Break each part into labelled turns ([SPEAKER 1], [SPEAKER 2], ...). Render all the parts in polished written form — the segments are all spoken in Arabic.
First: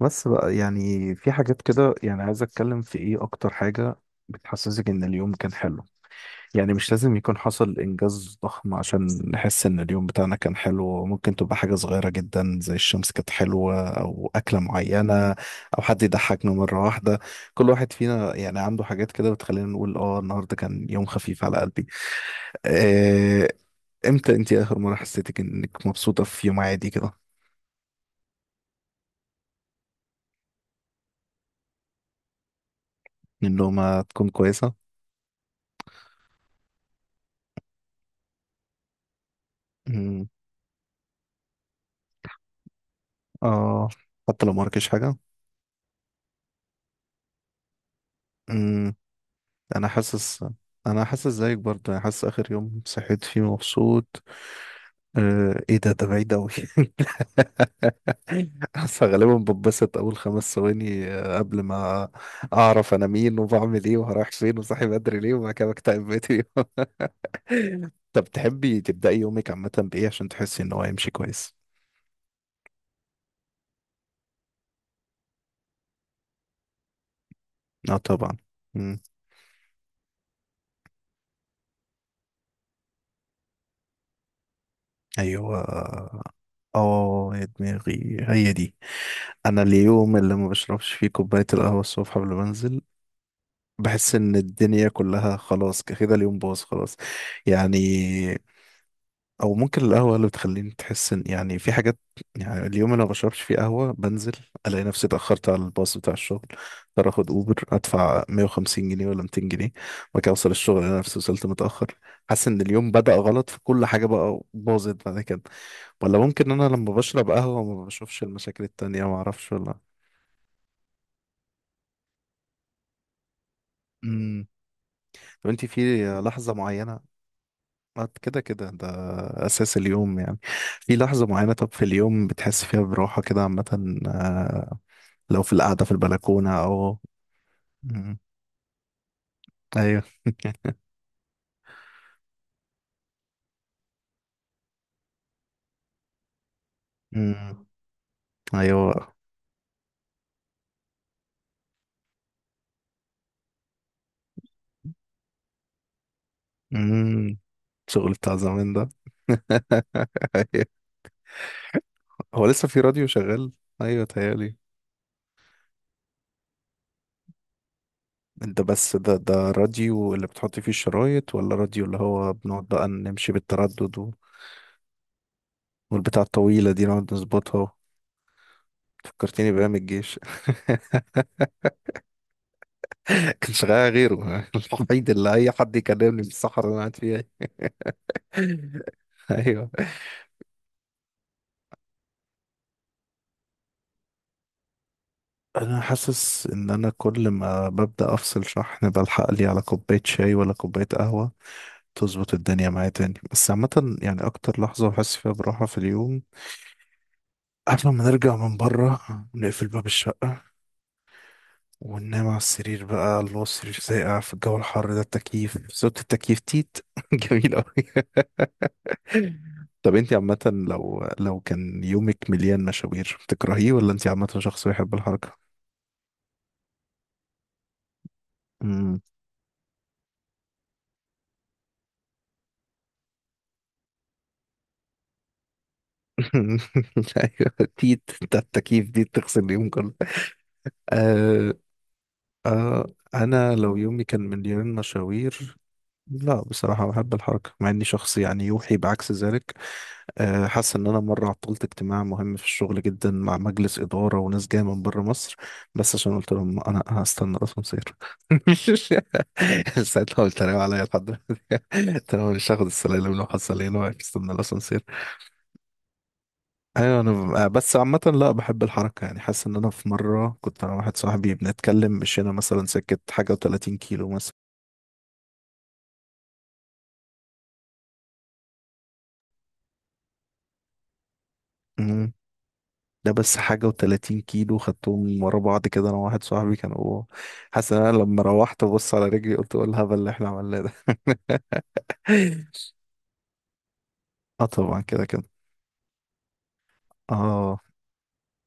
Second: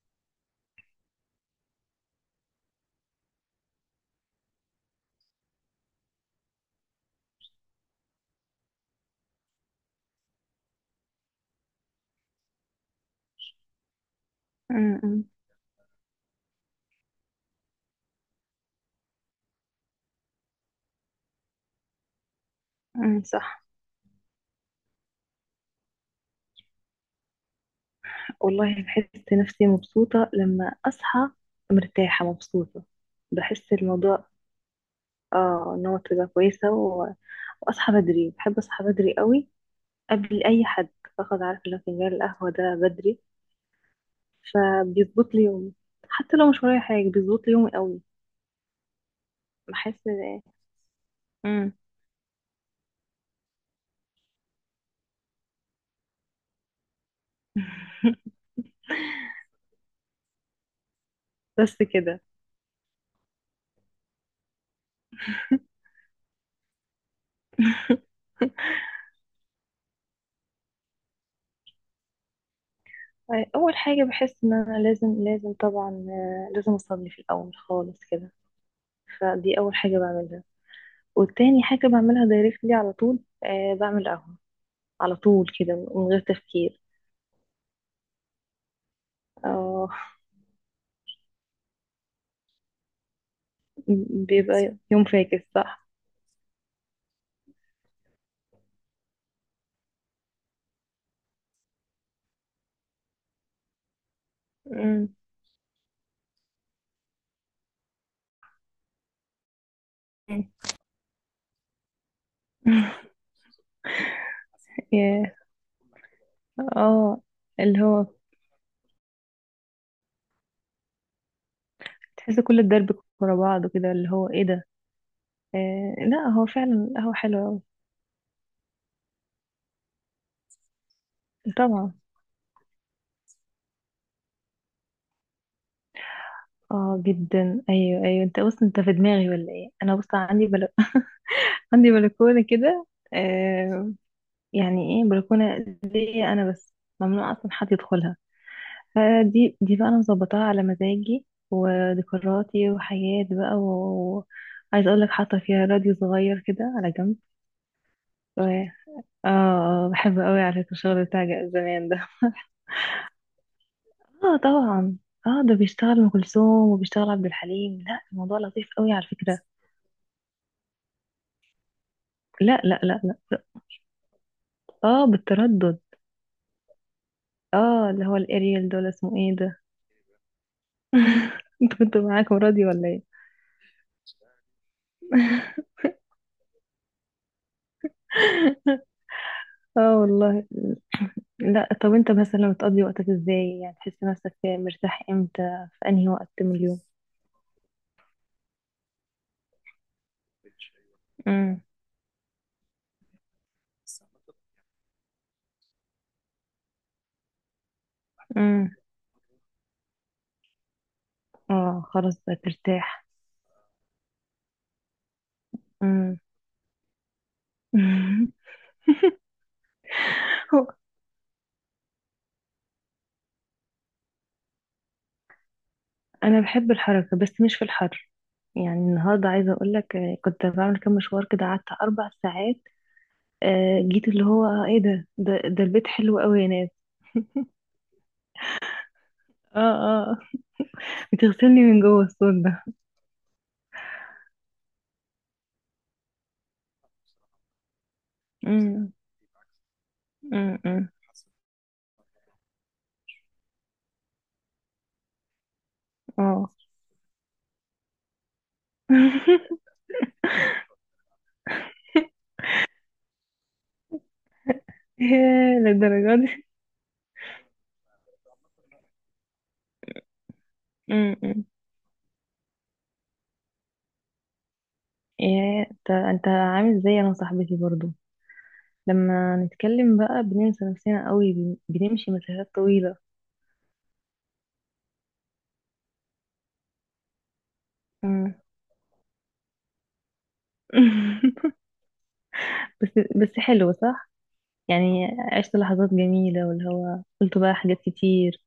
[SPEAKER 1] بس بقى يعني في حاجات كده، يعني عايز اتكلم في ايه اكتر حاجة بتحسسك ان اليوم كان حلو. يعني مش لازم يكون حصل انجاز ضخم عشان نحس ان اليوم بتاعنا كان حلو، ممكن تبقى حاجة صغيرة جدا، زي الشمس كانت حلوة او اكلة
[SPEAKER 2] أمم،
[SPEAKER 1] معينة او حد يضحكنا مرة واحدة. كل واحد فينا يعني عنده حاجات كده بتخلينا نقول اه النهاردة كان يوم خفيف على قلبي. آه،
[SPEAKER 2] صح.
[SPEAKER 1] امتى انتي اخر مرة حسيتك انك مبسوطة في يوم عادي كده؟
[SPEAKER 2] والله بحس نفسي مبسوطة لما أصحى، مرتاحة مبسوطة. بحس
[SPEAKER 1] النومة
[SPEAKER 2] الموضوع
[SPEAKER 1] تكون كويسة.
[SPEAKER 2] اه ان هو تبقى كويسة و... وأصحى بدري، بحب أصحى بدري قوي قبل أي حد. باخد عارف لو فنجان القهوة ده بدري
[SPEAKER 1] اه، حتى لو ما وراكيش حاجة.
[SPEAKER 2] فبيظبط لي يومي، حتى لو مش ورايا حاجة بيظبط لي يومي قوي
[SPEAKER 1] امم انا
[SPEAKER 2] بحس.
[SPEAKER 1] حاسس انا حاسس زيك
[SPEAKER 2] امم
[SPEAKER 1] برضه. انا حاسس اخر يوم صحيت فيه مبسوط، ايه ده بعيد اوي. حاسس غالبا بتبسط اول 5 ثواني، قبل
[SPEAKER 2] بس
[SPEAKER 1] ما
[SPEAKER 2] كده.
[SPEAKER 1] اعرف انا مين وبعمل ايه وهروح فين وصاحي بدري ليه، وبعد كده بكتئب بقيت اليوم. طب تحبي تبدأي يومك عامة بايه عشان تحسي ان هو هيمشي كويس؟
[SPEAKER 2] أول حاجة بحس إن أنا لازم، لازم طبعا آه، لازم أصلي في الأول
[SPEAKER 1] اه
[SPEAKER 2] خالص كده.
[SPEAKER 1] طبعا.
[SPEAKER 2] فدي أول حاجة بعملها، والتاني حاجة بعملها دايركتلي على طول، آه بعمل قهوة على طول
[SPEAKER 1] ايوه،
[SPEAKER 2] كده من غير تفكير.
[SPEAKER 1] اه يا دماغي هي دي. انا
[SPEAKER 2] اه
[SPEAKER 1] اليوم اللي ما بشربش فيه كوبايه القهوه الصبح قبل ما انزل، بحس ان
[SPEAKER 2] بيبقى
[SPEAKER 1] الدنيا
[SPEAKER 2] يوم
[SPEAKER 1] كلها
[SPEAKER 2] فاكس،
[SPEAKER 1] خلاص
[SPEAKER 2] صح.
[SPEAKER 1] كده، اليوم باظ خلاص. يعني، او ممكن القهوه اللي بتخليني تحس ان يعني في حاجات. يعني اليوم اللي ما بشربش فيه قهوه بنزل، الاقي نفسي
[SPEAKER 2] مم.
[SPEAKER 1] اتاخرت على الباص بتاع الشغل، اضطر اخد اوبر ادفع 150 جنيه ولا 200 جنيه، وبعد كده
[SPEAKER 2] مم.
[SPEAKER 1] اوصل الشغل انا نفسي وصلت متاخر. حاسس ان اليوم بدأ غلط، في كل حاجه بقى باظت بعد
[SPEAKER 2] ياه.
[SPEAKER 1] كده. ولا ممكن انا لما
[SPEAKER 2] اه
[SPEAKER 1] بشرب قهوة
[SPEAKER 2] اللي
[SPEAKER 1] ما
[SPEAKER 2] هو
[SPEAKER 1] بشوفش المشاكل التانية، ما اعرفش. ولا،
[SPEAKER 2] تحس كل الدرب ورا بعض، كده اللي هو ايه
[SPEAKER 1] امم
[SPEAKER 2] ده.
[SPEAKER 1] طب انت في
[SPEAKER 2] لا، هو
[SPEAKER 1] لحظة
[SPEAKER 2] فعلا
[SPEAKER 1] معينة،
[SPEAKER 2] القهوة حلوة أوي.
[SPEAKER 1] ما أنت كده كده ده، اساس اليوم يعني. في لحظة معينة، طب في
[SPEAKER 2] طبعا.
[SPEAKER 1] اليوم بتحس فيها براحة كده عامة، لو في القعدة في البلكونة او.
[SPEAKER 2] اه جدا، ايوه
[SPEAKER 1] مم.
[SPEAKER 2] ايوه، انت بص، انت في دماغي ولا ايه؟ انا
[SPEAKER 1] ايوه.
[SPEAKER 2] بص، عندي بل... عندي بلكونة كده. آه، يعني ايه، بلكونة ليا انا بس، ممنوع اصلا
[SPEAKER 1] مم.
[SPEAKER 2] حد يدخلها.
[SPEAKER 1] ايوه.
[SPEAKER 2] فدي دي بقى انا مظبطاها على مزاجي وذكرياتي وحياتي بقى، وعايز اقول لك حاطه فيها راديو صغير كده على جنب
[SPEAKER 1] مم. الشغل بتاع
[SPEAKER 2] و...
[SPEAKER 1] زمان ده.
[SPEAKER 2] اه بحب قوي على فكره
[SPEAKER 1] ايوه،
[SPEAKER 2] الشغل بتاع زمان ده.
[SPEAKER 1] هو لسه في راديو شغال؟ ايوه
[SPEAKER 2] اه
[SPEAKER 1] تهيألي.
[SPEAKER 2] طبعا. اه ده بيشتغل ام كلثوم وبيشتغل عبد الحليم، لا الموضوع
[SPEAKER 1] انت
[SPEAKER 2] لطيف قوي
[SPEAKER 1] بس
[SPEAKER 2] على
[SPEAKER 1] ده
[SPEAKER 2] فكره.
[SPEAKER 1] ده راديو اللي بتحط فيه الشرايط، ولا راديو اللي هو
[SPEAKER 2] لا
[SPEAKER 1] بنقعد
[SPEAKER 2] لا
[SPEAKER 1] بقى
[SPEAKER 2] لا لا
[SPEAKER 1] نمشي بالتردد و...
[SPEAKER 2] اه بالتردد.
[SPEAKER 1] والبتاع الطويلة دي نقعد نظبطها.
[SPEAKER 2] اه اللي هو الاريال، دول اسمه ايه
[SPEAKER 1] فكرتني
[SPEAKER 2] ده.
[SPEAKER 1] بأيام الجيش.
[SPEAKER 2] انت كنت معاكم راديو ولا ايه؟
[SPEAKER 1] كان شغال غيره. الوحيد اللي أي حد يكلمني في الصحراء اللي أنا قاعد فيها. أيوه.
[SPEAKER 2] اه والله. لا، طب انت مثلا بتقضي وقتك ازاي؟ يعني تحس نفسك مرتاح امتى،
[SPEAKER 1] أنا
[SPEAKER 2] في انهي وقت
[SPEAKER 1] حاسس
[SPEAKER 2] من
[SPEAKER 1] إن
[SPEAKER 2] اليوم؟
[SPEAKER 1] أنا كل ما ببدأ أفصل شحن بلحق لي على كوباية شاي ولا كوباية قهوة،
[SPEAKER 2] امم
[SPEAKER 1] تظبط الدنيا معايا تاني. بس عامة يعني أكتر لحظة بحس فيها براحة في اليوم، قبل ما نرجع من
[SPEAKER 2] امم
[SPEAKER 1] بره، نقفل باب الشقة
[SPEAKER 2] اه خلاص
[SPEAKER 1] وننام على
[SPEAKER 2] بقى
[SPEAKER 1] السرير.
[SPEAKER 2] ترتاح.
[SPEAKER 1] بقى الله، السرير ساقع في الجو الحر ده، التكييف، صوت
[SPEAKER 2] امم
[SPEAKER 1] التكييف، تيت. جميل أوي. طب انت عامة،
[SPEAKER 2] هو
[SPEAKER 1] لو كان يومك مليان مشاوير بتكرهيه، ولا انت عامة شخص بيحب الحركة؟
[SPEAKER 2] انا بحب الحركه بس مش في الحر. يعني
[SPEAKER 1] مم.
[SPEAKER 2] النهارده عايزه اقول لك، كنت بعمل كام مشوار كده، قعدت اربع ساعات. جيت اللي هو، ايه ده البيت حلو قوي يا ناس.
[SPEAKER 1] ايوه، تيت بتاع التكييف دي تغسل اليوم
[SPEAKER 2] اه
[SPEAKER 1] كله.
[SPEAKER 2] اه
[SPEAKER 1] آه.
[SPEAKER 2] بتغسلني من جوه الصوت ده.
[SPEAKER 1] آه. انا لو يومي كان مليان مشاوير، لا بصراحة بحب الحركة، مع اني شخص يعني يوحي
[SPEAKER 2] امم
[SPEAKER 1] بعكس ذلك. حاسس ان
[SPEAKER 2] أمم.
[SPEAKER 1] انا مره عطلت اجتماع مهم في الشغل جدا، مع مجلس اداره وناس جايه من بره مصر، بس عشان قلت
[SPEAKER 2] اه
[SPEAKER 1] لهم انا هستنى الاسانسير. ساعتها قلت عليا عليا لحد، قلت لهم مش هاخد السلالم، لو حصل ايه، لو واقف استنى الاسانسير.
[SPEAKER 2] ياه، للدرجه دي؟
[SPEAKER 1] ايوه انا بس عامه لا بحب الحركه. يعني حاسس ان انا في مره كنت انا واحد صاحبي
[SPEAKER 2] امم
[SPEAKER 1] بنتكلم، مشينا مثلا سكه حاجه و30 كيلو
[SPEAKER 2] ايه، انت عامل زي انا وصاحبتي برضو. لما نتكلم بقى بننسى نفسنا قوي، بنمشي
[SPEAKER 1] مثلا.
[SPEAKER 2] مسافات طويلة.
[SPEAKER 1] ده بس حاجة و30 كيلو خدتهم ورا بعض كده، أنا وواحد صاحبي كانوا. حاسس إن أنا لما
[SPEAKER 2] مم.
[SPEAKER 1] روحت ببص على رجلي قلت إيه الهبل اللي إحنا عملناه ده.
[SPEAKER 2] بس بس حلو صح.
[SPEAKER 1] آه طبعا كده
[SPEAKER 2] يعني
[SPEAKER 1] كده.
[SPEAKER 2] عشت لحظات جميلة واللي هو قلت بقى
[SPEAKER 1] آه،
[SPEAKER 2] حاجات كتير.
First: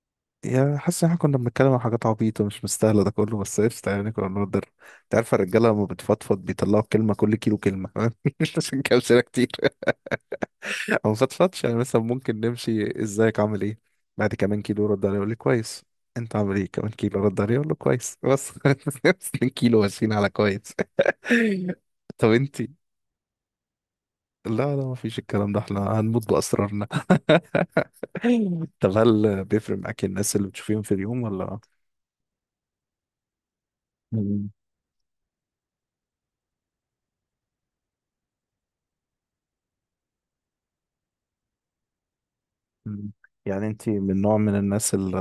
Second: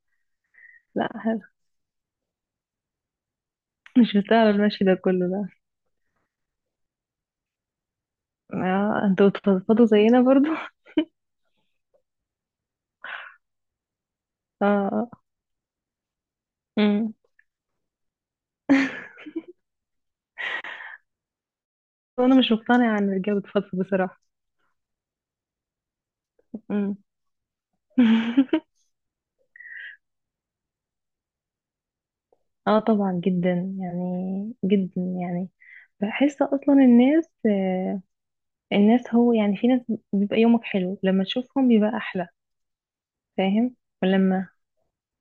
[SPEAKER 1] يا حاسس إن إحنا
[SPEAKER 2] لا
[SPEAKER 1] كنا
[SPEAKER 2] حلو.
[SPEAKER 1] بنتكلم عن حاجات عبيطة مش مستاهلة ده كله، بس قشطة يعني
[SPEAKER 2] مش
[SPEAKER 1] كنا
[SPEAKER 2] مستاهل
[SPEAKER 1] بنقدر.
[SPEAKER 2] المشي ده
[SPEAKER 1] أنت
[SPEAKER 2] كله
[SPEAKER 1] عارفة
[SPEAKER 2] ده.
[SPEAKER 1] الرجالة لما بتفضفض بيطلعوا كلمة كل كيلو كلمة. عشان
[SPEAKER 2] اه
[SPEAKER 1] كده
[SPEAKER 2] انتوا
[SPEAKER 1] كتير
[SPEAKER 2] بتفضفضوا زينا برضو.
[SPEAKER 1] او مفطفتش، يعني مثلا ممكن نمشي ازيك عامل ايه، بعد كمان
[SPEAKER 2] اه
[SPEAKER 1] كيلو رد عليه
[SPEAKER 2] آه.
[SPEAKER 1] يقول لي كويس. انت عامل ايه؟ كمان
[SPEAKER 2] مم.
[SPEAKER 1] كيلو رد عليه يقول له كويس بس. 2 كيلو ماشيين على كويس. طب
[SPEAKER 2] وانا مش
[SPEAKER 1] انت،
[SPEAKER 2] مقتنعة ان الرجالة بتفضفض بصراحة.
[SPEAKER 1] لا لا ما فيش الكلام ده، احنا هنموت باسرارنا.
[SPEAKER 2] مم.
[SPEAKER 1] طب هل بيفرق معاك الناس اللي بتشوفيهم في اليوم ولا؟
[SPEAKER 2] اه طبعا جدا،
[SPEAKER 1] مم.
[SPEAKER 2] يعني جدا يعني. بحس اصلا الناس، الناس هو يعني في ناس بيبقى يومك حلو لما تشوفهم، بيبقى احلى.
[SPEAKER 1] مم. يعني
[SPEAKER 2] فاهم.
[SPEAKER 1] انت من نوع
[SPEAKER 2] ولما
[SPEAKER 1] من الناس اللي،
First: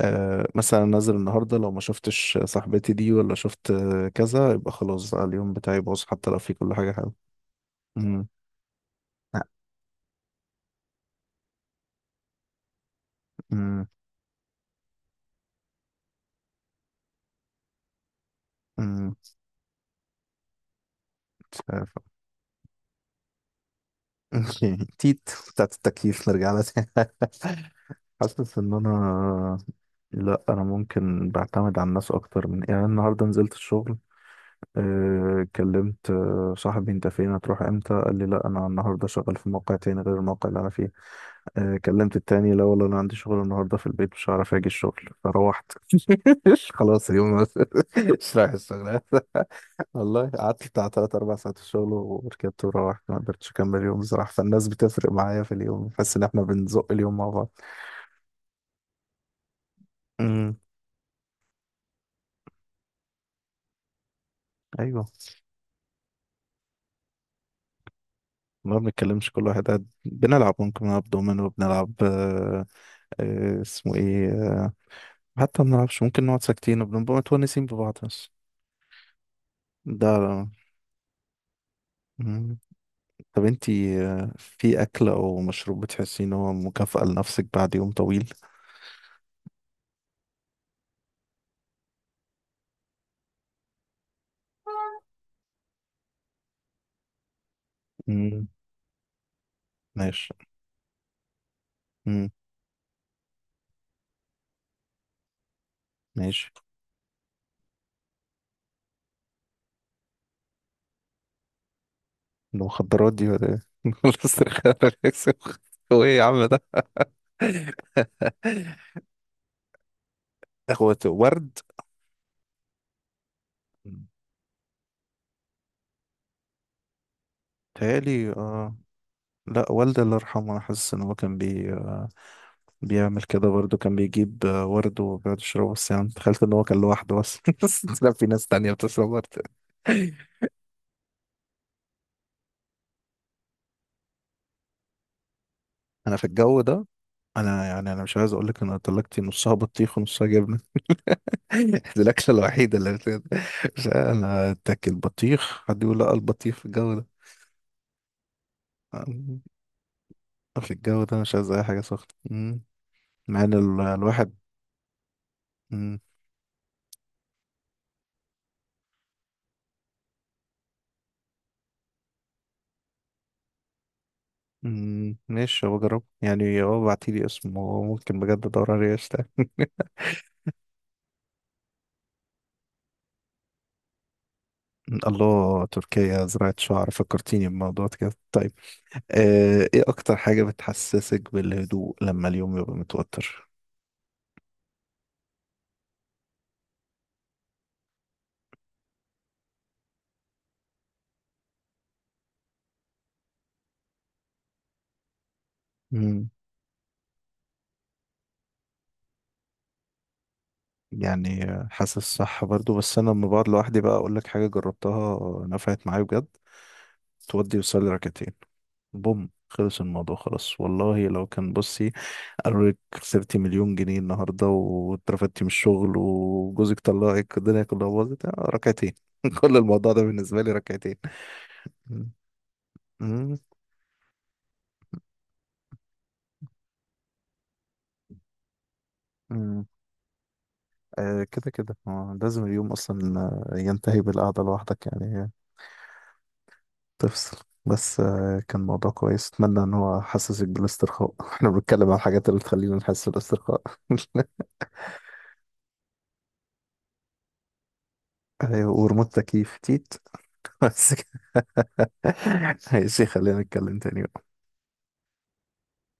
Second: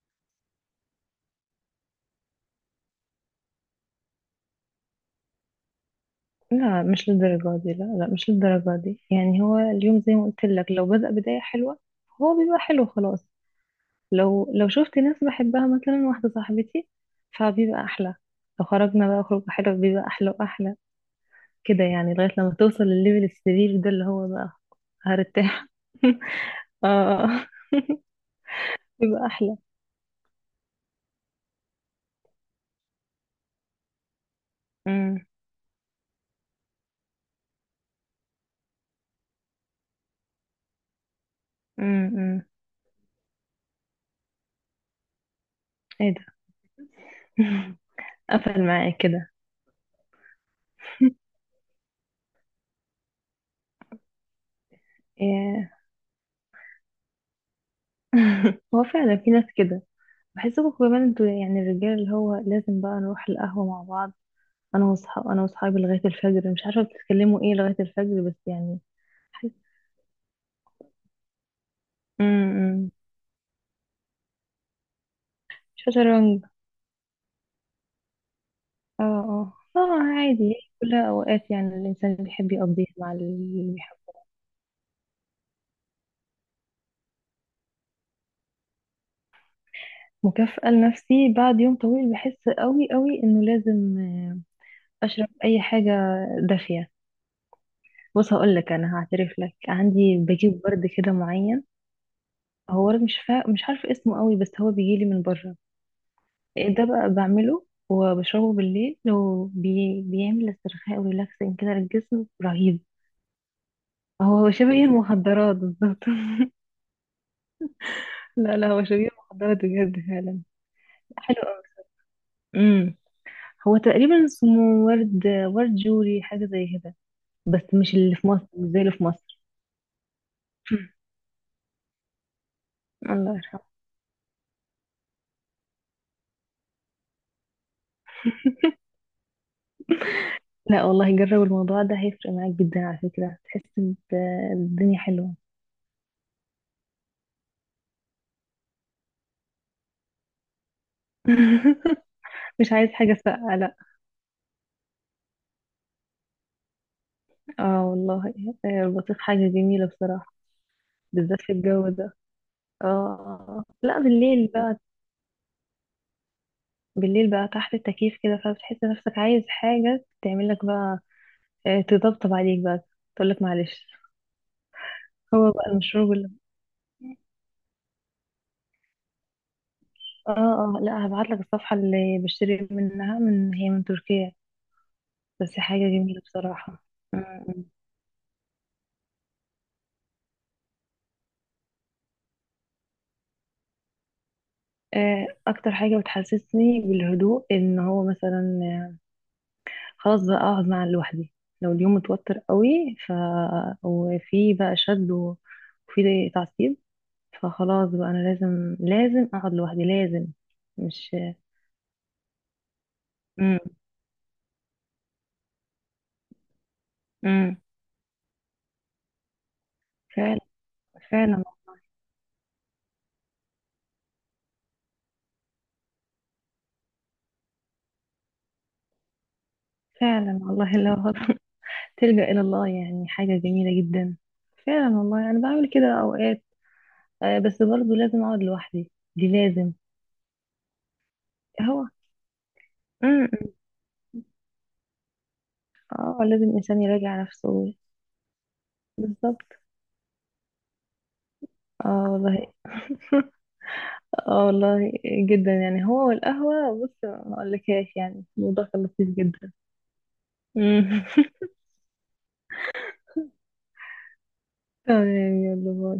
[SPEAKER 1] مثلا نازل النهارده لو ما شفتش صاحبتي دي ولا شفت، كذا يبقى خلاص بقى اليوم بتاعي باظ، حتى لو في كل
[SPEAKER 2] لا،
[SPEAKER 1] حاجه
[SPEAKER 2] مش
[SPEAKER 1] حلوه.
[SPEAKER 2] للدرجة دي، لا
[SPEAKER 1] مم.
[SPEAKER 2] مش للدرجة دي. يعني
[SPEAKER 1] لا.
[SPEAKER 2] هو اليوم زي ما قلت لك، لو بدأ بداية حلوة هو بيبقى حلو خلاص.
[SPEAKER 1] مم.
[SPEAKER 2] لو شفت ناس بحبها، مثلا واحدة صاحبتي، فبيبقى احلى. لو خرجنا
[SPEAKER 1] مم.
[SPEAKER 2] بقى خروج حلو، بيبقى احلى واحلى.
[SPEAKER 1] مش
[SPEAKER 2] كده
[SPEAKER 1] عارف.
[SPEAKER 2] يعني لغاية لما توصل للليفل السرير ده، اللي هو بقى
[SPEAKER 1] اوكي، تيت.
[SPEAKER 2] هرتاح.
[SPEAKER 1] بتاعت التكييف نرجع لها تاني.
[SPEAKER 2] اه
[SPEAKER 1] حاسس ان
[SPEAKER 2] يبقى احلى.
[SPEAKER 1] انا، لا انا ممكن بعتمد على الناس اكتر من، يعني أنا النهارده نزلت الشغل،
[SPEAKER 2] امم
[SPEAKER 1] كلمت صاحبي، انت فين هتروح امتى؟ قال لي لا انا النهارده شغال في موقع تاني غير الموقع اللي انا فيه. كلمت
[SPEAKER 2] امم
[SPEAKER 1] التاني، لا والله انا عندي شغل النهارده في البيت مش هعرف اجي الشغل. فروحت،
[SPEAKER 2] ايه ده.
[SPEAKER 1] خلاص اليوم، مش رايح
[SPEAKER 2] قفل معايا
[SPEAKER 1] الشغل.
[SPEAKER 2] كده.
[SPEAKER 1] والله قعدت بتاع تلات أربع ساعات في الشغل، وركبت وروحت، ما قدرتش أكمل اليوم بصراحة. فالناس بتفرق معايا في
[SPEAKER 2] إيه،
[SPEAKER 1] اليوم، بحس إن إحنا بنزق اليوم مع بعض.
[SPEAKER 2] هو فعلا في ناس كده.
[SPEAKER 1] امم،
[SPEAKER 2] بحسكم كمان انتوا يعني الرجال اللي هو لازم بقى نروح القهوة مع بعض.
[SPEAKER 1] أيوه
[SPEAKER 2] انا واصحابي لغاية الفجر، مش عارفة بتتكلموا ايه لغاية الفجر، بس
[SPEAKER 1] ما
[SPEAKER 2] يعني.
[SPEAKER 1] بنتكلمش، كل
[SPEAKER 2] حس.
[SPEAKER 1] واحد قاعد. بنلعب، ممكن نلعب دومينو، وبنلعب آه،
[SPEAKER 2] امم
[SPEAKER 1] آه اسمه إيه آه. حتى ما بنلعبش، ممكن
[SPEAKER 2] شطرنج.
[SPEAKER 1] نقعد ساكتين وبنبقى متونسين ببعض بس.
[SPEAKER 2] اه
[SPEAKER 1] ده لا.
[SPEAKER 2] عادي، كلها اوقات يعني الانسان بيحب
[SPEAKER 1] مم.
[SPEAKER 2] يقضيها مع
[SPEAKER 1] طب
[SPEAKER 2] اللي
[SPEAKER 1] أنتي،
[SPEAKER 2] بيحبه.
[SPEAKER 1] في أكل أو مشروب بتحسي إن هو مكافأة لنفسك بعد يوم طويل؟
[SPEAKER 2] مكافأة لنفسي بعد يوم طويل، بحس قوي قوي انه لازم اشرب اي حاجه دافيه. بص
[SPEAKER 1] مم.
[SPEAKER 2] هقول لك، انا هعترف لك، عندي
[SPEAKER 1] ماشي.
[SPEAKER 2] بجيب ورد كده معين.
[SPEAKER 1] مم.
[SPEAKER 2] هو ورد مش عارفه اسمه قوي، بس هو بيجي لي من بره.
[SPEAKER 1] ماشي.
[SPEAKER 2] إيه ده بقى، بعمله وبشربه بالليل، بيعمل استرخاء وريلاكسنج كده للجسم، رهيب.
[SPEAKER 1] المخدرات دي ولا ايه؟ ولا
[SPEAKER 2] هو
[SPEAKER 1] استرخاء
[SPEAKER 2] شبيه
[SPEAKER 1] ولا إكس-.
[SPEAKER 2] المخدرات
[SPEAKER 1] هو
[SPEAKER 2] بالظبط.
[SPEAKER 1] ايه يا عم ده؟
[SPEAKER 2] لا هو شبيه المخدرات بجد فعلا.
[SPEAKER 1] هو
[SPEAKER 2] حلو
[SPEAKER 1] ورد؟
[SPEAKER 2] قوي. امم هو تقريبا اسمه ورد، ورد جوري، حاجه زي كده، بس مش اللي في
[SPEAKER 1] تهيألي
[SPEAKER 2] مصر، مش
[SPEAKER 1] آه.
[SPEAKER 2] زي اللي في مصر.
[SPEAKER 1] لا والدي الله يرحمه، أنا حاسس إن هو كان بي آه، بيعمل
[SPEAKER 2] الله
[SPEAKER 1] كده
[SPEAKER 2] يرحمه.
[SPEAKER 1] برضه، كان بيجيب آه ورد وبيقعد يشربه، بس يعني تخيلت إن هو كان لوحده بس. بس لا، في ناس تانية بتشرب ورد.
[SPEAKER 2] لا والله، جرب الموضوع ده هيفرق معاك جدا على فكرة، تحس بالدنيا حلوة.
[SPEAKER 1] أنا في الجو ده، أنا يعني أنا مش عايز أقول لك إن انا طلقتي نصها بطيخ ونصها جبنة. دي الأكلة
[SPEAKER 2] مش
[SPEAKER 1] الوحيدة
[SPEAKER 2] عايز
[SPEAKER 1] اللي
[SPEAKER 2] حاجة
[SPEAKER 1] بت-.
[SPEAKER 2] ساقعة، لا.
[SPEAKER 1] مش عارف، أنا أتاكل بطيخ حد يقول لا، البطيخ في الجو
[SPEAKER 2] اه والله. البطيخ حاجة
[SPEAKER 1] ده،
[SPEAKER 2] جميلة بصراحة.
[SPEAKER 1] في الجو ده مش
[SPEAKER 2] بالذات
[SPEAKER 1] عايز
[SPEAKER 2] في
[SPEAKER 1] اي حاجه
[SPEAKER 2] الجو
[SPEAKER 1] سخنه.
[SPEAKER 2] ده.
[SPEAKER 1] مم.
[SPEAKER 2] اه
[SPEAKER 1] مع ان ال-
[SPEAKER 2] لا
[SPEAKER 1] الواحد.
[SPEAKER 2] بالليل بقى،
[SPEAKER 1] مم.
[SPEAKER 2] بالليل بقى تحت التكييف كده، فبتحس نفسك عايز حاجة تعمل لك بقى، تطبطب عليك بقى، تقول لك معلش.
[SPEAKER 1] مم.
[SPEAKER 2] هو
[SPEAKER 1] ماشي،
[SPEAKER 2] بقى
[SPEAKER 1] هو جرب،
[SPEAKER 2] المشروب اللي،
[SPEAKER 1] يعني هو بعتيلي اسمه ممكن بجد ادور عليه اشتغل.
[SPEAKER 2] اه لا هبعت لك الصفحة اللي بشتري منها، من تركيا. بس
[SPEAKER 1] الله،
[SPEAKER 2] حاجة جميلة
[SPEAKER 1] تركيا زراعة
[SPEAKER 2] بصراحة.
[SPEAKER 1] شعر، فكرتيني بموضوع كده. طيب ايه اكتر حاجة بتحسسك بالهدوء لما اليوم يبقى متوتر؟
[SPEAKER 2] اكتر حاجه بتحسسني بالهدوء ان هو مثلا، خلاص بقى اقعد مع لوحدي، لو اليوم متوتر قوي، ف وفي بقى شد و-
[SPEAKER 1] مم.
[SPEAKER 2] وفي تعصيب، فخلاص بقى انا لازم، لازم اقعد لوحدي، لازم. مش.
[SPEAKER 1] يعني حاسس صح برضو، بس انا لما بقعد
[SPEAKER 2] امم
[SPEAKER 1] لوحدي بقى اقول لك حاجة جربتها نفعت معايا بجد.
[SPEAKER 2] امم
[SPEAKER 1] تودي وصلي ركعتين، بوم خلص الموضوع
[SPEAKER 2] فعلا،
[SPEAKER 1] خلاص والله، لو
[SPEAKER 2] فعلا.
[SPEAKER 1] كان بصي قالوا لك خسرتي 1,000,000 جنيه النهارده، واترفدتي من الشغل، وجوزك طلعك، الدنيا كلها باظت، آه، ركعتين. كل الموضوع ده
[SPEAKER 2] فعلا
[SPEAKER 1] بالنسبه لي
[SPEAKER 2] والله
[SPEAKER 1] ركعتين.
[SPEAKER 2] لو
[SPEAKER 1] مم.
[SPEAKER 2] تلجأ الى الله، يعني
[SPEAKER 1] مم.
[SPEAKER 2] حاجه جميله جدا. فعلا والله، يعني بعمل كده اوقات. بس برضه لازم اقعد لوحدي، دي
[SPEAKER 1] مم.
[SPEAKER 2] لازم.
[SPEAKER 1] آه كده كده،
[SPEAKER 2] هو.
[SPEAKER 1] لازم اليوم اصلا
[SPEAKER 2] امم
[SPEAKER 1] ينتهي بالقعده لوحدك يعني.
[SPEAKER 2] اه لازم الانسان يراجع
[SPEAKER 1] تفصل.
[SPEAKER 2] نفسه.
[SPEAKER 1] بس آه كان موضوع كويس،
[SPEAKER 2] بالظبط.
[SPEAKER 1] اتمنى ان هو حسسك بالاسترخاء. احنا بنتكلم عن
[SPEAKER 2] اه
[SPEAKER 1] الحاجات اللي
[SPEAKER 2] والله.
[SPEAKER 1] تخلينا نحس بالاسترخاء.
[SPEAKER 2] اه والله جدا، يعني هو والقهوة، بص ما اقولكهاش، يعني الموضوع
[SPEAKER 1] ايوه،
[SPEAKER 2] كان لطيف
[SPEAKER 1] وريموت
[SPEAKER 2] جدا.
[SPEAKER 1] تكييف تيت. بس
[SPEAKER 2] مم.
[SPEAKER 1] كده. ماشي، خلينا نتكلم تاني.
[SPEAKER 2] تمام، يلا باي.